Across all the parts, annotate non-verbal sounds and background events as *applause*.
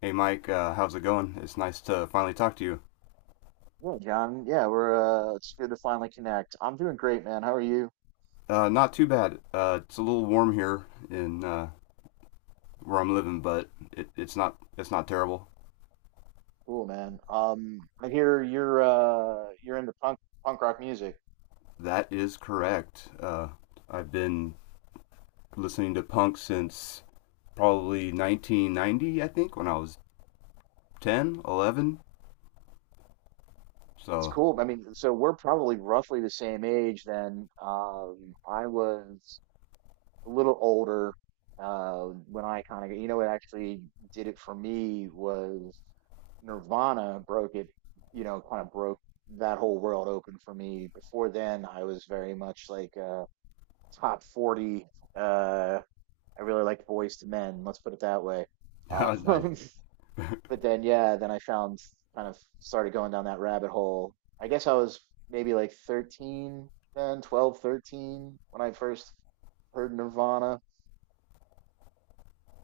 Hey Mike, how's it going? It's nice to finally talk to you. Yeah, John. Yeah, we're it's good to finally connect. I'm doing great, man. How are you? Not too bad. It's a little warm here in where I'm living, but it's not it's not terrible. Cool, man. I hear you're into punk rock music. That is correct. I've been listening to punk since probably 1990, I think, when I was 10, 11. It's So cool. I mean, so we're probably roughly the same age then. I was a little older when I kind of you know what actually did it for me was Nirvana broke it, you know, kind of broke that whole world open for me. Before then, I was very much like a top 40. uh I really liked boys to men. Let's put it that way. *laughs* nice, Um, *laughs* but then, yeah, then I found kind of started going down that rabbit hole. I guess I was maybe like 13, then 12, 13, when I first heard Nirvana.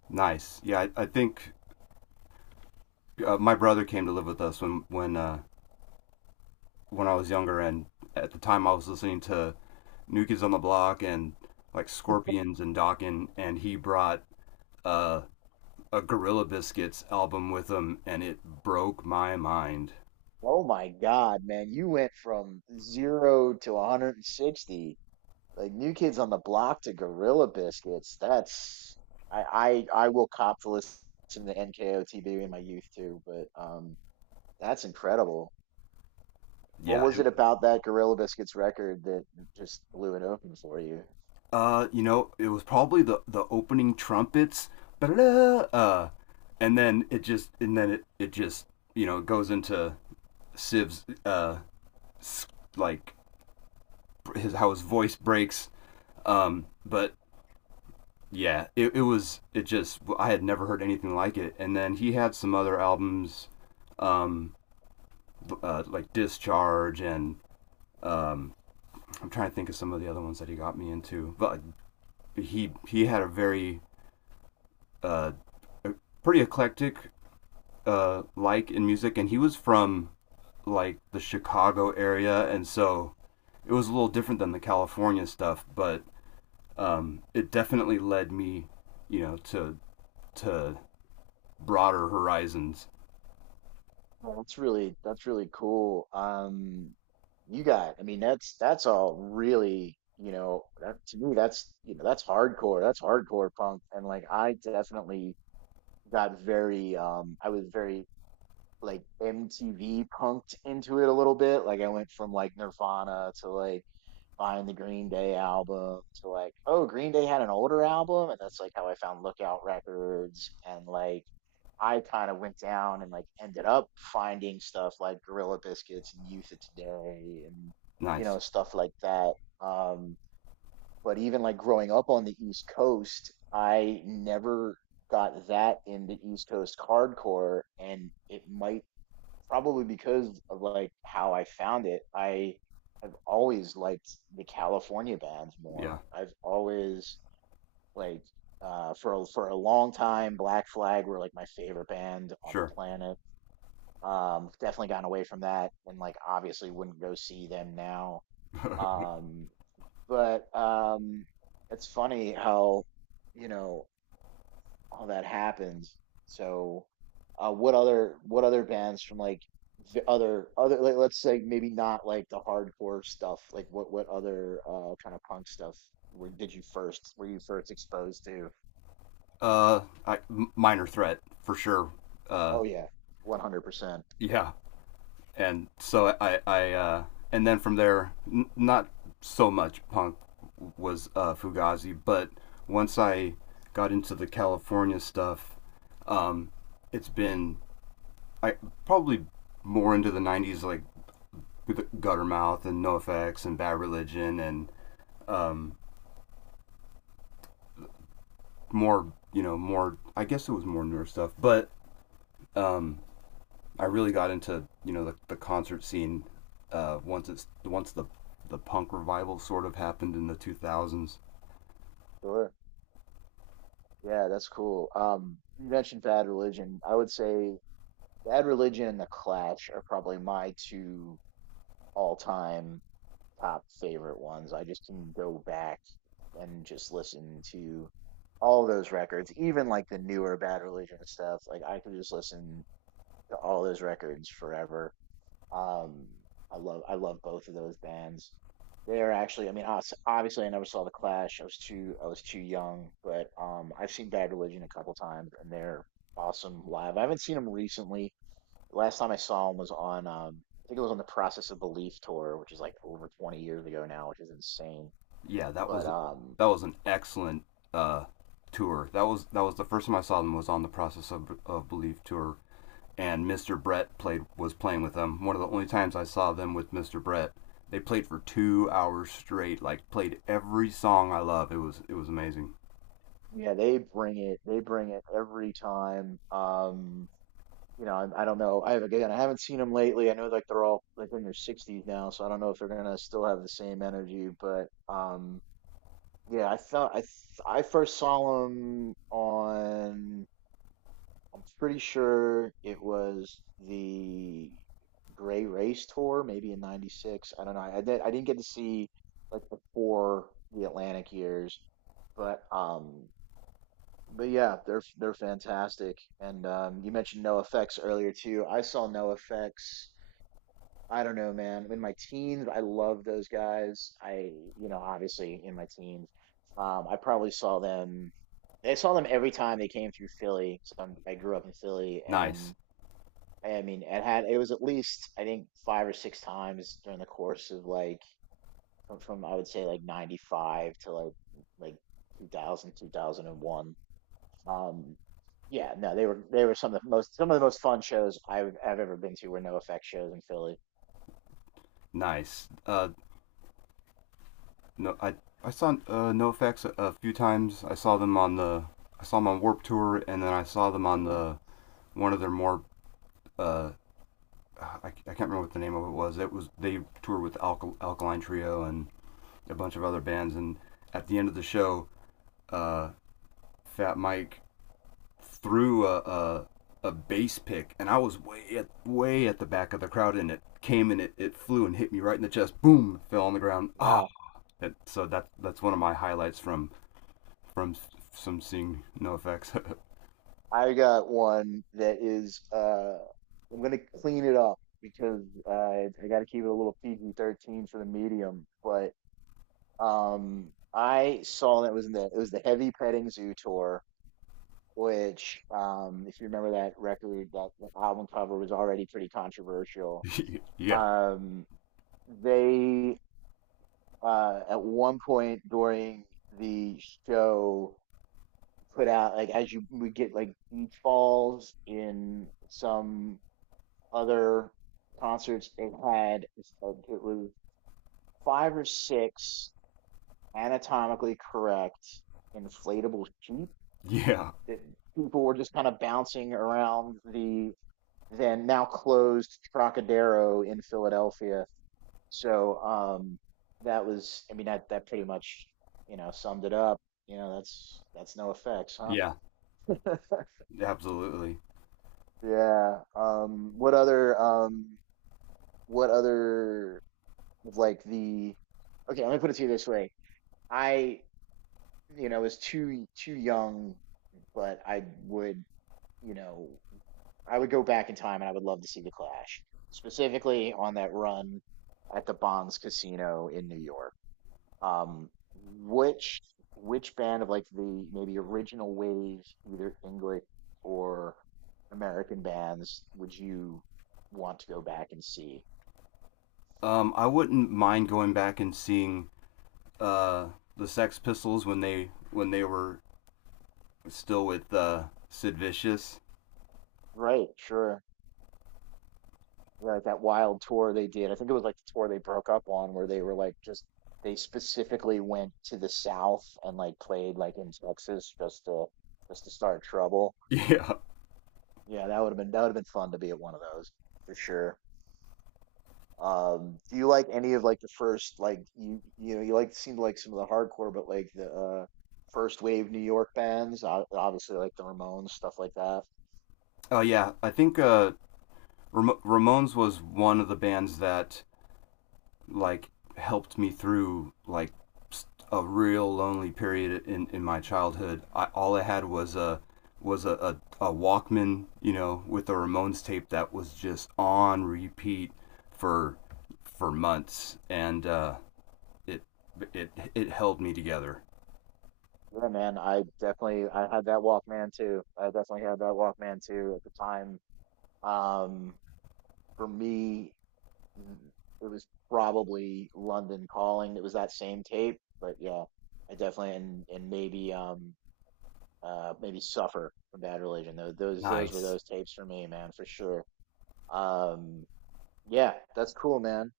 nice. Yeah, I think my brother came to live with us when I was younger, and at the time I was listening to New Kids on the Block and like Scorpions and Dokken, and he brought uh, a Gorilla Biscuits album with him, and it broke my mind. Oh my God, man, you went from zero to 160. Like New Kids on the Block to Gorilla Biscuits. That's I will cop to listen to NKOTB in my youth too, but that's incredible. What Yeah, was it about that Gorilla Biscuits record that just blew it open for you? You know, it was probably the opening trumpets, uh, and then it just and then it just you know goes into Siv's like his how his voice breaks. But yeah, it was it just I had never heard anything like it. And then he had some other albums, um, like Discharge, and I'm trying to think of some of the other ones that he got me into. But he had a very uh, a pretty eclectic like in music, and he was from like the Chicago area, and so it was a little different than the California stuff. But it definitely led me, you know, to broader horizons. Well, that's really cool. I mean, that's all really, that to me that's you know that's hardcore. That's hardcore punk. And like I definitely got very, I was very like MTV punked into it a little bit. Like I went from like Nirvana to like find the Green Day album to like, oh, Green Day had an older album, and that's like how I found Lookout Records, and like I kind of went down and like ended up finding stuff like Gorilla Biscuits and Youth of Today, and Nice, stuff like that. Um, but even like growing up on the East Coast, I never got that into East Coast hardcore, and it might probably because of like how I found it, I have always liked the California bands more. yeah. I've always like for a long time Black Flag were like my favorite band on the Sure. planet. Definitely gotten away from that and like obviously wouldn't go see them now. *laughs* Um but it's funny how you know all that happens. So, what other bands from like the other like let's say maybe not like the hardcore stuff. Like what other kind of punk stuff were did you first were you first exposed to? uh, I, minor threat for sure. Uh, Oh yeah, 100% yeah, and so and then from there, not so much punk was Fugazi, but once I got into the California stuff, um, it's been I probably more into the '90s, like with Guttermouth and NoFX and Bad Religion, and more, you know, more. I guess it was more newer stuff, but um, I really got into you know the concert scene once it's once the punk revival sort of happened in the 2000s. sure. Yeah, that's cool. You mentioned Bad Religion. I would say Bad Religion and The Clash are probably my two all time top favorite ones. I just can go back and just listen to all those records, even like the newer Bad Religion stuff. Like I could just listen to all those records forever. Um, I love both of those bands. They're actually, I mean, obviously, I never saw The Clash. I was too young, but I've seen Bad Religion a couple times, and they're awesome live. I haven't seen them recently. Last time I saw him was I think it was on the Process of Belief tour, which is like over 20 years ago now, which is insane. Yeah, But that was an excellent uh, tour. That was the first time I saw them was on the Process of Belief tour, and Mr. Brett played was playing with them. One of the only times I saw them with Mr. Brett. They played for 2 hours straight. Like played every song I love. It was amazing. yeah, they bring it. They bring it every time. I don't know. I Again, I haven't seen them lately. I know like they're all like in their 60s now, so I don't know if they're gonna still have the same energy. But yeah, I first saw them on. I'm pretty sure it was the Gray Race Tour, maybe in '96. I don't know. I did. I didn't get to see like before the Atlantic years, but yeah, they're fantastic. And you mentioned No Effects earlier too. I saw No Effects. I don't know, man. In my teens, I loved those guys. Obviously in my teens, I probably saw them. I saw them every time they came through Philly. So I grew up in Philly, Nice, and I mean, it was at least I think five or six times during the course of like from I would say like 95 to like 2001. Um yeah, no, they were some of the most fun shows I've ever been to were no effect shows in Philly. nice. No, I saw NoFX a few times. I saw them on the I saw them on Warp Tour, and then I saw them on Hmm. the one of their more I can't remember what the name of it was. It was they toured with Alkaline Trio and a bunch of other bands, and at the end of the show, Fat Mike threw a bass pick, and I was way at the back of the crowd, and it came and it flew and hit me right in the chest. Boom, fell on the ground. Ah, Wow. so that's one of my highlights from from some seeing no effects. I got one that is I'm gonna clean it up because I got to keep it a little PG-13 for the medium, but I saw that was in the it was the Heavy Petting Zoo tour, which if you remember that record, that album cover was already pretty controversial. *laughs* yeah, Um, they at one point during the show put out like as you would get like beach balls in some other concerts they had it's like, it was five or six anatomically correct inflatable sheep yeah, that people were just kind of bouncing around the then now closed Trocadero in Philadelphia. So that was, I mean, that pretty much, summed it up. You know, that's no effects, huh? yeah, *laughs* absolutely. Yeah. What other like the okay, let me put it to you this way. I was too young, but you know, I would go back in time and I would love to see the Clash, specifically on that run at the Bonds Casino in New York. Um, which which band of like the maybe original wave, either English or American bands, would you want to go back and see? I wouldn't mind going back and seeing uh the Sex Pistols when they were still with Sid Vicious. *laughs* Right, sure. Yeah, like that wild tour they did. I think it was like the tour they broke up on, where they were like just they specifically went to the South and like played like in Texas just to start trouble. Yeah. Yeah, that would have been fun to be at one of those for sure. Do you like any of like the first you know, you like seem to like some of the hardcore but like the first wave New York bands, obviously like the Ramones, stuff like that. Oh yeah, I think Ramones was one of the bands that like helped me through like a real lonely period in my childhood. I, all I had was was a, a, a Walkman, you know, with a Ramones tape that was just on repeat for months, and uh, it it held me together. Yeah, man, I had that Walkman too. I definitely had that Walkman too at the time. Um, for me, mm, it was probably London Calling. It was that same tape, but yeah, I definitely and maybe suffer from Bad Religion. Those were Nice. those tapes for me, man, for sure. Um, yeah, that's cool, man.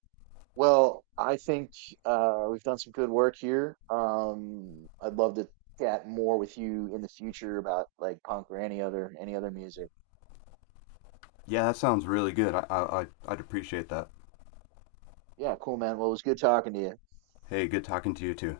Well, I think we've done some good work here. I'd love to chat more with you in the future about like punk or any other music. Yeah, that sounds really good. I'd appreciate that. Yeah, cool, man. Well, it was good talking to you. Hey, good talking to you too.